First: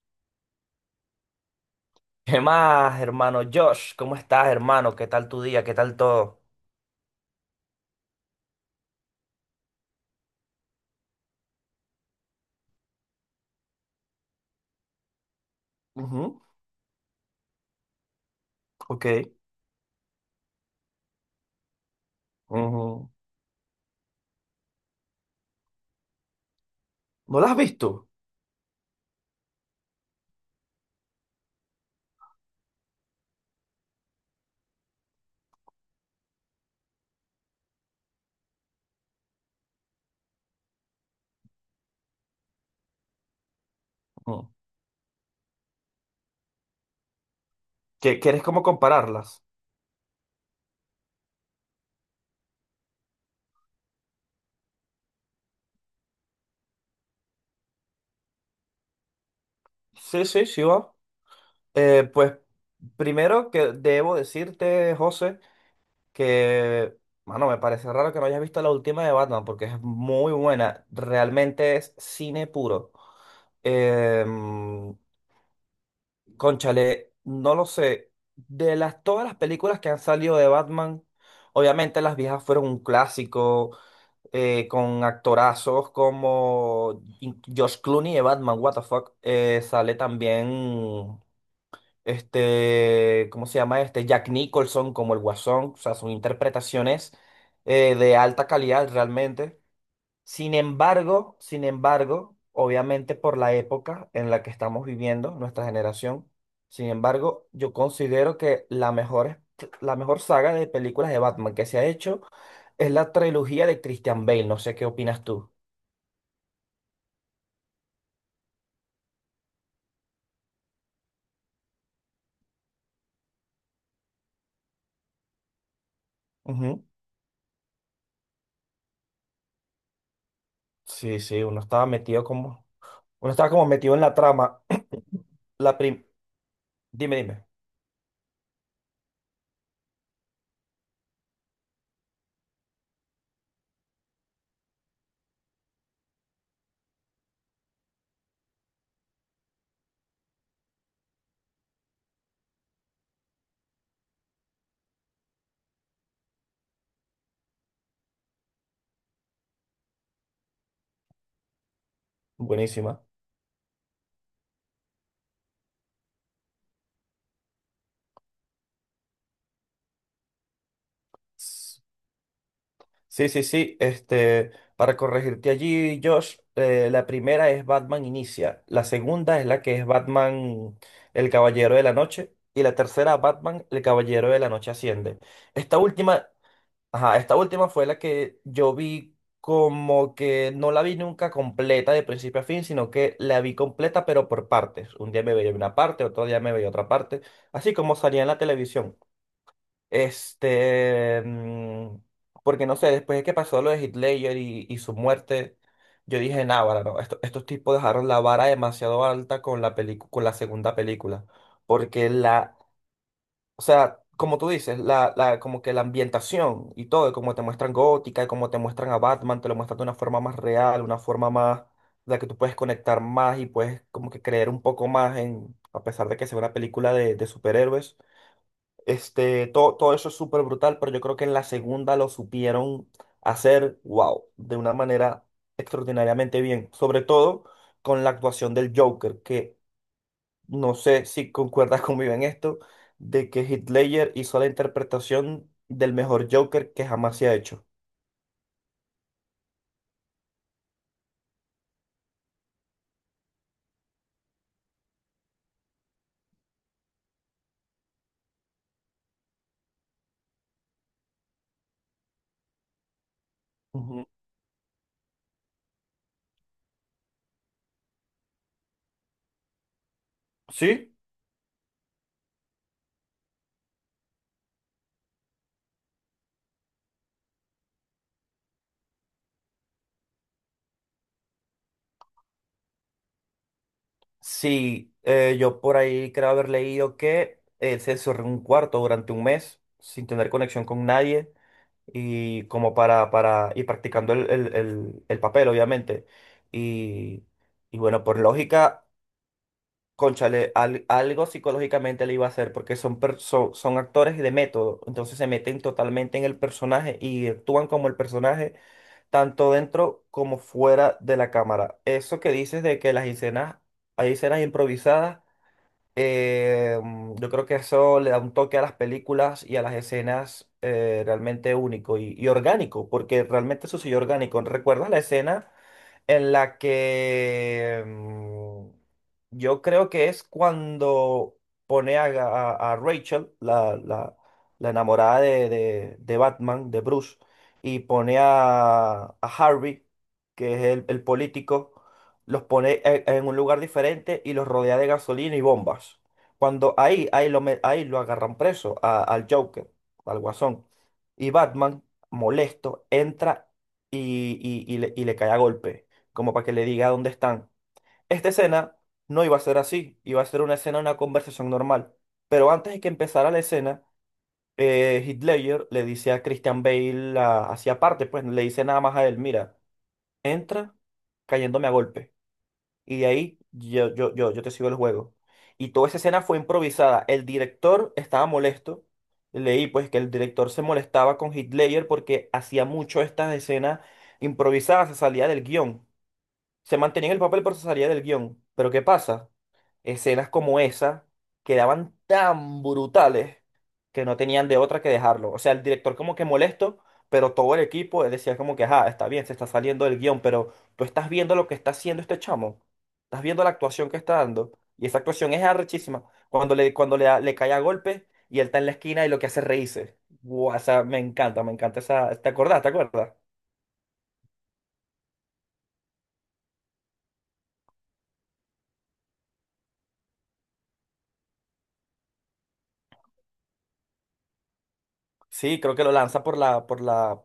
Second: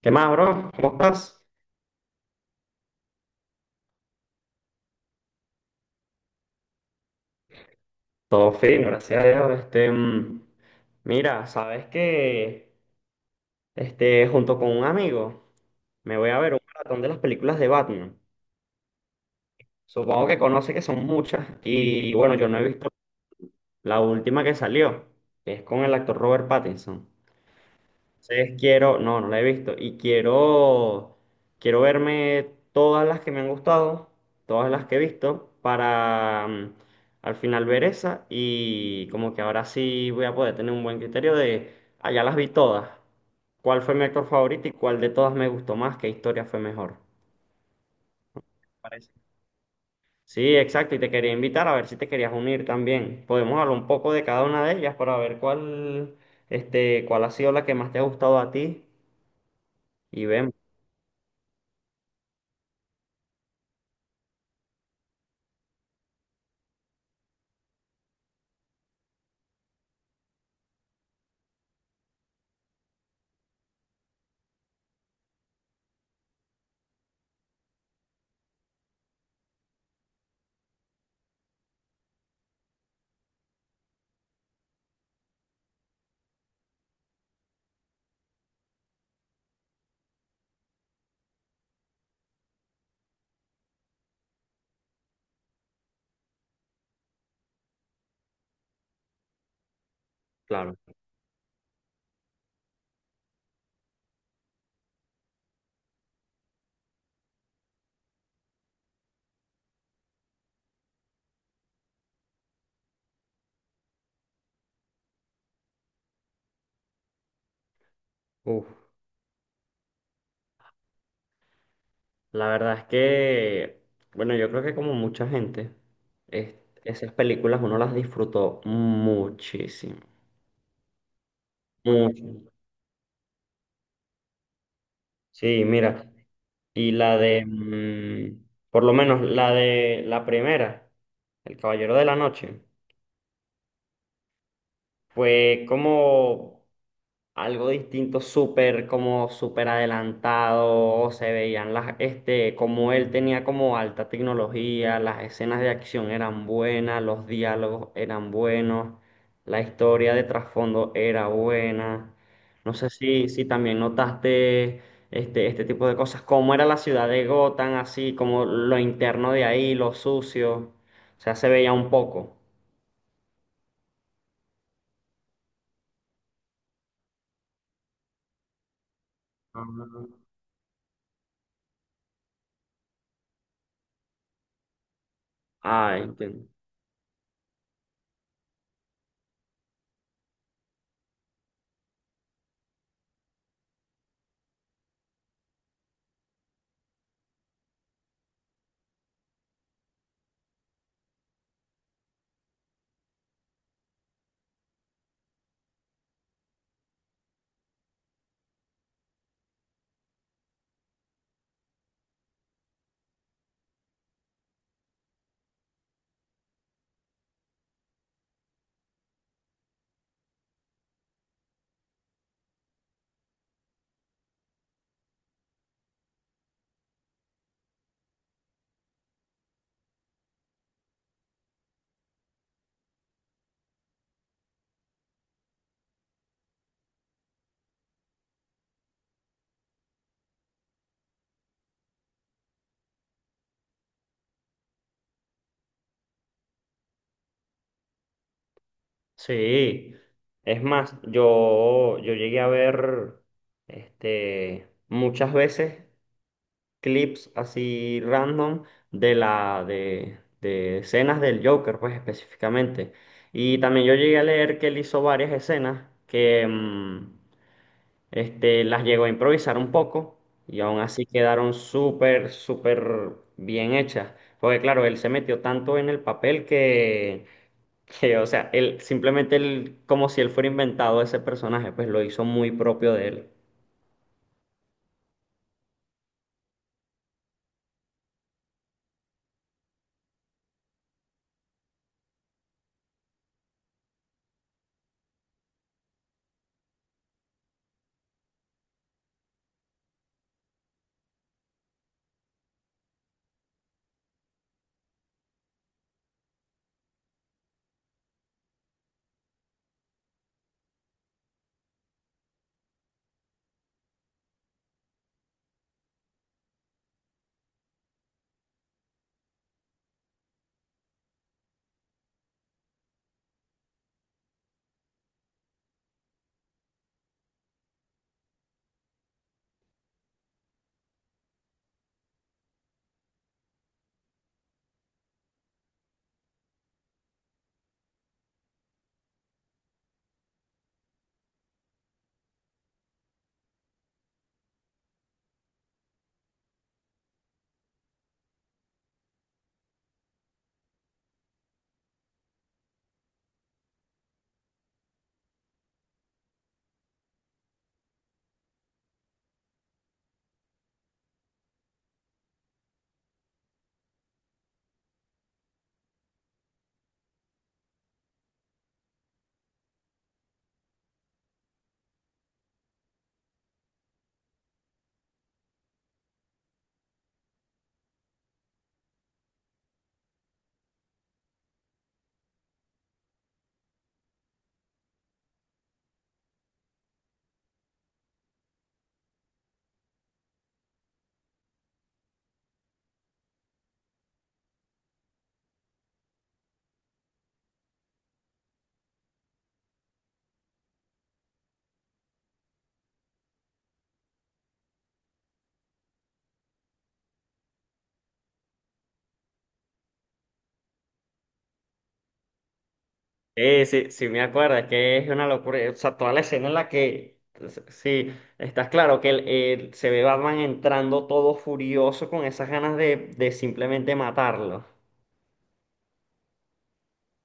¿Qué más, bro? ¿Cómo estás? ¿Qué más, hermano Josh? ¿Cómo estás, hermano? ¿Qué tal tu día? ¿Qué tal todo? Todo fino, gracias a Dios. Mira, sabes que junto con un amigo me voy a Ujú. ver un maratón de las películas de Batman. Ok. Supongo que conoce que son muchas y bueno, yo no he visto Ujú. la última que salió, que es con el actor Robert Pattinson. ¿No las has visto? Entonces quiero, no, no la he visto y quiero, quiero verme todas las que me han gustado, todas las que he visto para al final ver esa y como que ahora sí voy a poder tener un buen criterio de, ah, ya las vi todas, cuál fue mi actor Ujú. favorito y cuál de todas me gustó más, qué historia fue mejor. ¿Quieres como Parece. compararlas? Sí, exacto, y te quería invitar a ver si te querías unir también. Podemos hablar un poco de cada una de ellas para ver cuál, cuál ha sido la que más te ha gustado a ti Sí, y sí, vemos, sí, va. Pues primero que debo decirte, José, que, mano, me parece raro que no hayas visto la última de Batman porque es muy buena. Realmente es cine puro. Em, Conchale, no lo sé. Todas las películas que han salido de Batman, obviamente las viejas fueron un clásico, con actorazos como Josh Clooney de Batman, what the fuck. Sale también, ¿cómo se llama este? Jack Nicholson como el Guasón. O sea, son interpretaciones de alta calidad realmente. Sin claro. embargo, sin embargo, obviamente por la época en la que estamos viviendo, nuestra generación, sin embargo, yo considero que la mejor saga de películas de Batman que se ha hecho es la trilogía de Christian Bale. No sé qué opinas tú. Uf, la verdad es que, bueno, yo creo que como mucha gente, es- Ujú. esas películas uno las disfrutó muchísimo, Sí, sí, mucho. Uno estaba como metido en la trama. Sí, La prim- mira, y dime, dime. Por lo menos la de la primera, El Caballero de la Noche. Fue como algo distinto, súper, como súper adelantado, se veían las, como él tenía como alta tecnología, las escenas de acción eran buenas, los diálogos eran buenos, la historia de trasfondo era buena. No sé Buenísima. si, si también notaste este tipo de cosas, cómo era la ciudad de Gotham, así como lo interno de ahí, lo sucio, o sea, se veía un poco. Sí, sí, sí. Para corregirte allí, Josh, la primera es Batman Inicia, la segunda es la Ah, que es Batman el Caballero de la Noche y la tercera Batman el Caballero de la Noche Asciende. Esta ah, última, entiendo. ajá, esta última fue la que yo vi como que no la vi nunca completa de principio a fin, sino que la vi completa pero por partes. Un día me veía una parte, otro día me veía otra parte, así como salía en la televisión. Este, mm, porque no sé, después de que pasó lo de Heath Ledger y su muerte, yo dije, nah, vara, no, estos tipos dejaron la vara demasiado alta con la con la segunda película. Porque la, o sea, como tú dices, como que la ambientación y todo, y como te muestran Gótica, y como te muestran a Batman, te lo muestran de una forma más real, de la que tú puedes conectar más y puedes como que creer un poco más en, a pesar de que sea una película de superhéroes todo, todo eso es súper brutal, pero yo creo que en la segunda lo supieron hacer, wow, de una manera extraordinariamente bien. Sobre todo con la actuación del Joker, que no sé si concuerdas conmigo en esto, de que Heath Ledger hizo la interpretación del mejor Joker que jamás se ha hecho. Sí, es más, yo llegué a ver muchas veces clips así random de de escenas del Joker, pues específicamente. Y también yo Ujú. llegué a leer que él hizo varias escenas que las llegó a improvisar un poco y aún ¿Sí? así quedaron súper, súper bien hechas. Porque claro, él se metió tanto en el papel que, o sea, él simplemente él, como si él fuera inventado ese personaje, pues lo hizo muy propio de él. Sí, yo por ahí creo haber leído que él se encerró en un cuarto durante un mes sin tener conexión con nadie y como para, y practicando el papel, obviamente. Y, y bueno, por lógica, cónchale, algo psicológicamente le iba a hacer, porque son actores de método, entonces se meten totalmente en el personaje y actúan como el personaje, tanto dentro como fuera de la cámara. Eso que dices de que las escenas, hay escenas improvisadas yo creo que eso le da un toque a las películas y a las escenas realmente único y orgánico, porque realmente sucedió orgánico. ¿Recuerdas la escena en la que yo creo que es cuando pone a Rachel, la enamorada de Batman, de Bruce, y pone a Harvey, que es el político, los pone en un lugar diferente y los rodea de gasolina y bombas? Cuando ahí lo agarran preso al Joker, al Guasón. Y Batman, molesto, entra y le cae a golpe como para que le diga dónde están. Esta escena no iba a ser así, iba a ser una escena, una conversación normal. Pero antes de que empezara la escena, Heath Ledger le dice a Christian Bale, hacia aparte, pues le dice nada más a él, mira, entra cayéndome a golpe. Y de ahí yo te sigo el juego. Y toda esa escena fue improvisada. El director estaba molesto. Leí pues que el director se molestaba con Heath Ledger porque hacía mucho estas escenas improvisadas, se salía del guión. Se mantenía en el papel pero se salía del guión. Pero ¿qué pasa? Escenas como esa quedaban tan brutales que no tenían de otra que dejarlo. O sea, el director como que molesto, pero todo el equipo él decía como que, ajá, está bien, se está saliendo del guión, pero tú estás viendo lo que está haciendo este chamo. Estás viendo la actuación que está dando. Y esa actuación es arrechísima. Le cae a golpe y él está en la esquina y lo que hace es reírse. Guau, o sea, me encanta esa. ¿Te acordás? ¿Te acuerdas? Sí, sí, sí, me acuerdo, es que es una locura. O sea, toda la escena en la que, sí, estás claro que se ve Batman entrando todo furioso con esas ganas de simplemente matarlo. Sí, creo que lo lanza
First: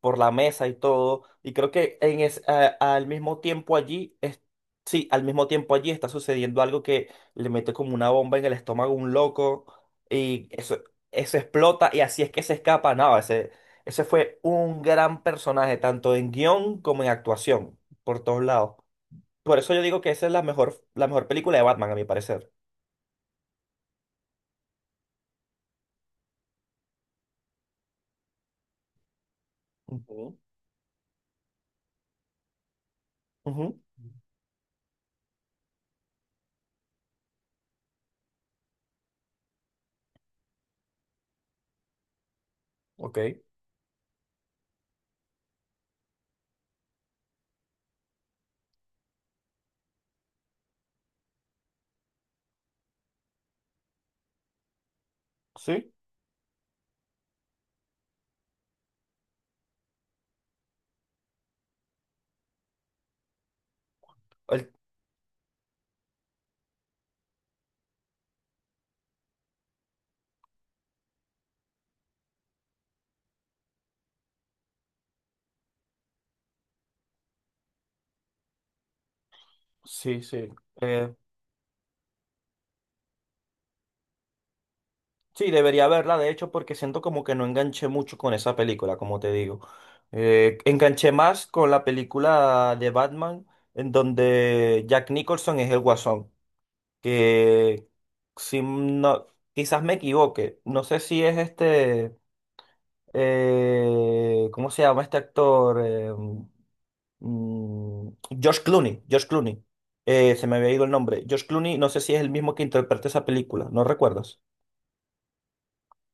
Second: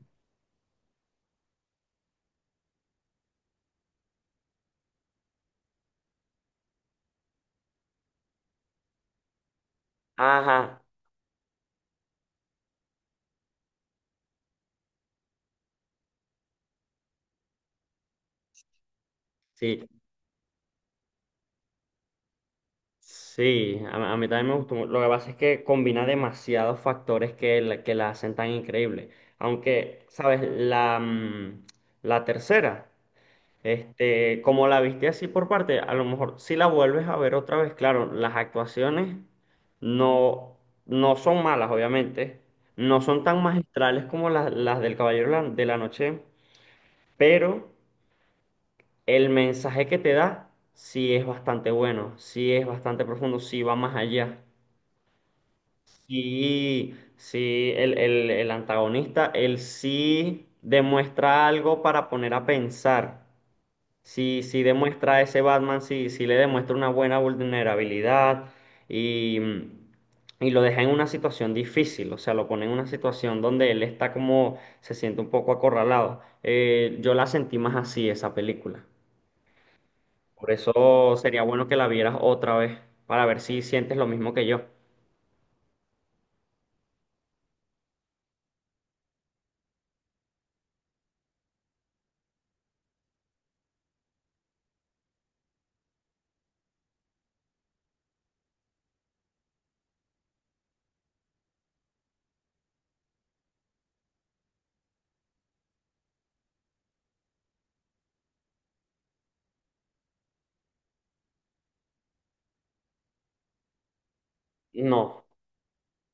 por la mesa y todo. Y creo que al mismo tiempo allí, sí, al mismo tiempo allí está sucediendo algo que le mete como una bomba en el estómago a un loco y eso, Ajá, eso explota y así es que se escapa. No, ese fue un gran personaje, tanto en guión como en actuación, por todos lados. Por eso yo sí, digo que esa es la mejor película de Batman, a mi parecer. sí, a mí también me gustó. Lo que pasa es que combina demasiados factores que que la hacen tan increíble. Aunque, Ujú. ¿sabes? La tercera. Ujú. Este, como la viste así por parte, a lo mejor si la vuelves a ver otra vez, claro, las actuaciones no, no son malas, obviamente, no Ok. son tan magistrales como las del de la Noche, pero el mensaje que te da sí es bastante bueno, sí es bastante profundo, sí va más allá. Sí. Sí, sí, el antagonista, él sí demuestra algo para poner a pensar. Sí, sí el- demuestra a ese Batman, sí, sí le demuestra una buena vulnerabilidad y, y lo deja en una situación difícil, o sea, lo pone en una situación donde él está como, se siente un poco acorralado. Yo la sentí más así, esa película. sí, sí. Por eh, eso sería bueno que la vieras otra vez, para ver si sientes lo mismo que yo. Sí, debería verla, de hecho, porque siento como que no enganché mucho con esa película, como te digo. Enganché más con la película de Batman, en donde Jack Nicholson es el Guasón, que si no, quizás me equivoque, no sé si es este, ¿cómo se llama este actor? Mm, George Clooney, George Clooney. Se me había ido el nombre. George Clooney, no sé si es el mismo que interpreta esa película, ¿no recuerdas? No,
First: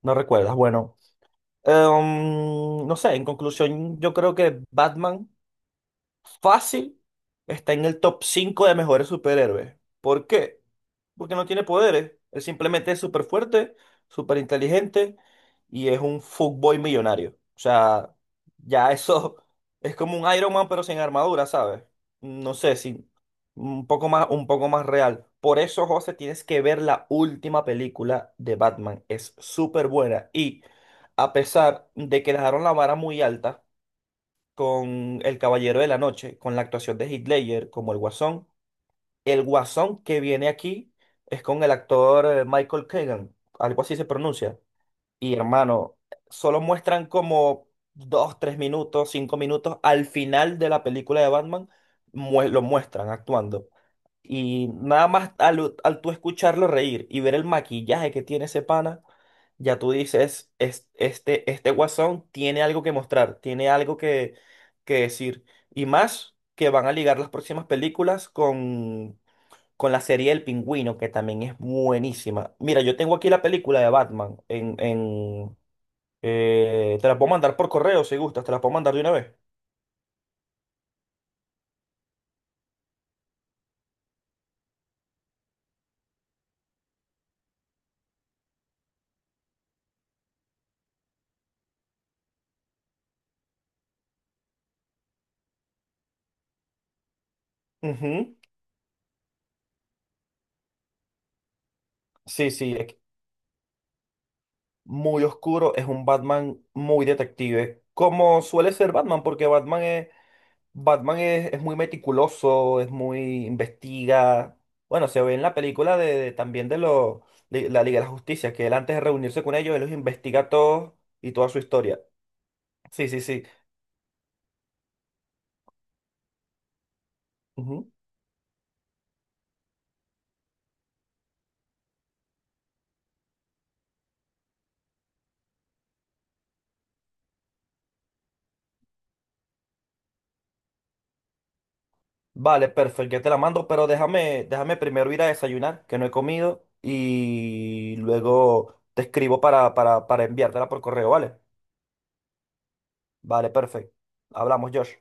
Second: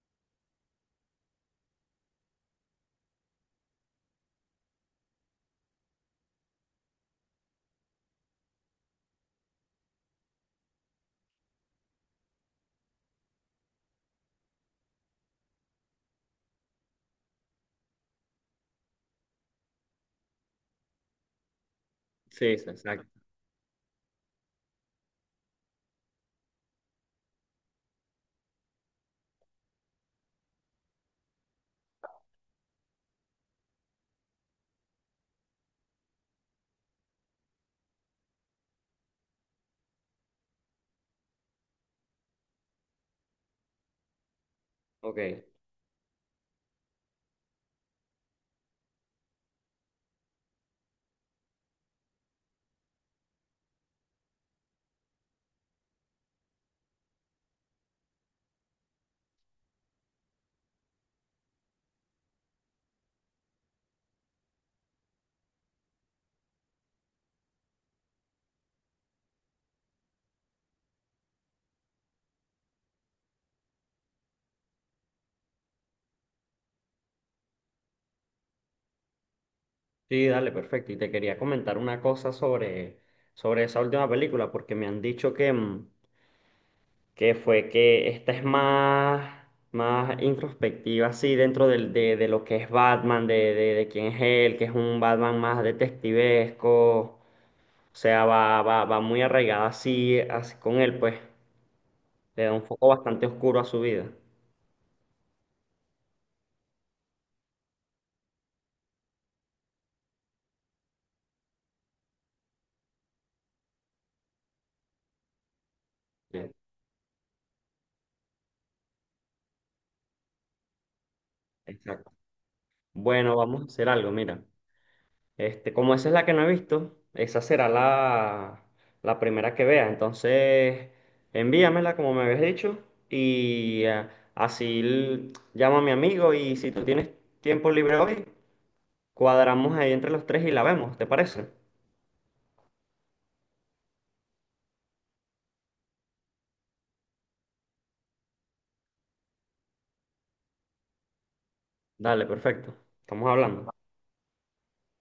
¿No recuerdas? Bueno. No sé, en conclusión, yo creo que Batman. Fácil está en el top 5 de mejores superhéroes. ¿Por qué? Porque no tiene poderes. Él simplemente es súper fuerte, súper inteligente y es un fuckboy millonario. O sea, ya eso es como un Iron Man pero sin armadura, ¿sabes? No sí, sí, sé, exacto. si un poco más, un poco más real. Por eso, José, tienes que ver la última película de Batman. Es súper buena y, a pesar de que dejaron la vara muy alta con El Caballero de la Noche, con la actuación de Heath Ledger como el Guasón, el Guasón que viene aquí es con el actor Michael Keegan, algo así se pronuncia. Y Ok. hermano, solo muestran como 2, 3 minutos, 5 minutos al final de la película de Batman, lo muestran actuando. Y nada más al tú escucharlo reír y ver el maquillaje que tiene ese pana, ya tú dices, "Este guasón tiene algo que mostrar, tiene algo que decir". Y más que van a ligar las próximas películas con la serie El Pingüino, que también es buenísima. Mira, yo tengo aquí la película de Batman. Te la puedo mandar por correo si gustas, te la puedo mandar de una vez. Sí, dale, perfecto. Y te quería comentar una cosa sobre, sobre esa última película, porque me han dicho que que fue que esta es más, más introspectiva, así, dentro de lo que es Batman, de quién es él, que es un Batman más detectivesco, o sea, Ujú. va, va, va muy arraigada así, así con él, pues, le Sí, da un sí, foco bastante oscuro a su vida. muy oscuro, es un Batman muy detective, como suele ser Batman, porque Batman es, Batman es muy meticuloso, es muy investiga. Bueno, se ve en la película Sí, también de la Liga de la Justicia, que él antes de reunirse con ellos, él los investiga a todos y toda su historia. exacto. Sí, sí, Bueno, sí. vamos a hacer algo, mira. Este, como esa es la que no he visto, esa será Ujú. la, la primera que vea. Entonces, envíamela como me habías dicho y así llamo a mi amigo y si tú tienes tiempo libre hoy, cuadramos ahí entre los tres y la vemos, ¿te parece? Vale, perfecto, ya te la mando, pero déjame primero ir a desayunar, que no he comido, y luego te escribo para, para enviártela por correo, ¿vale? Dale, perfecto. Estamos Vale, hablando. perfecto. Hablamos, Josh.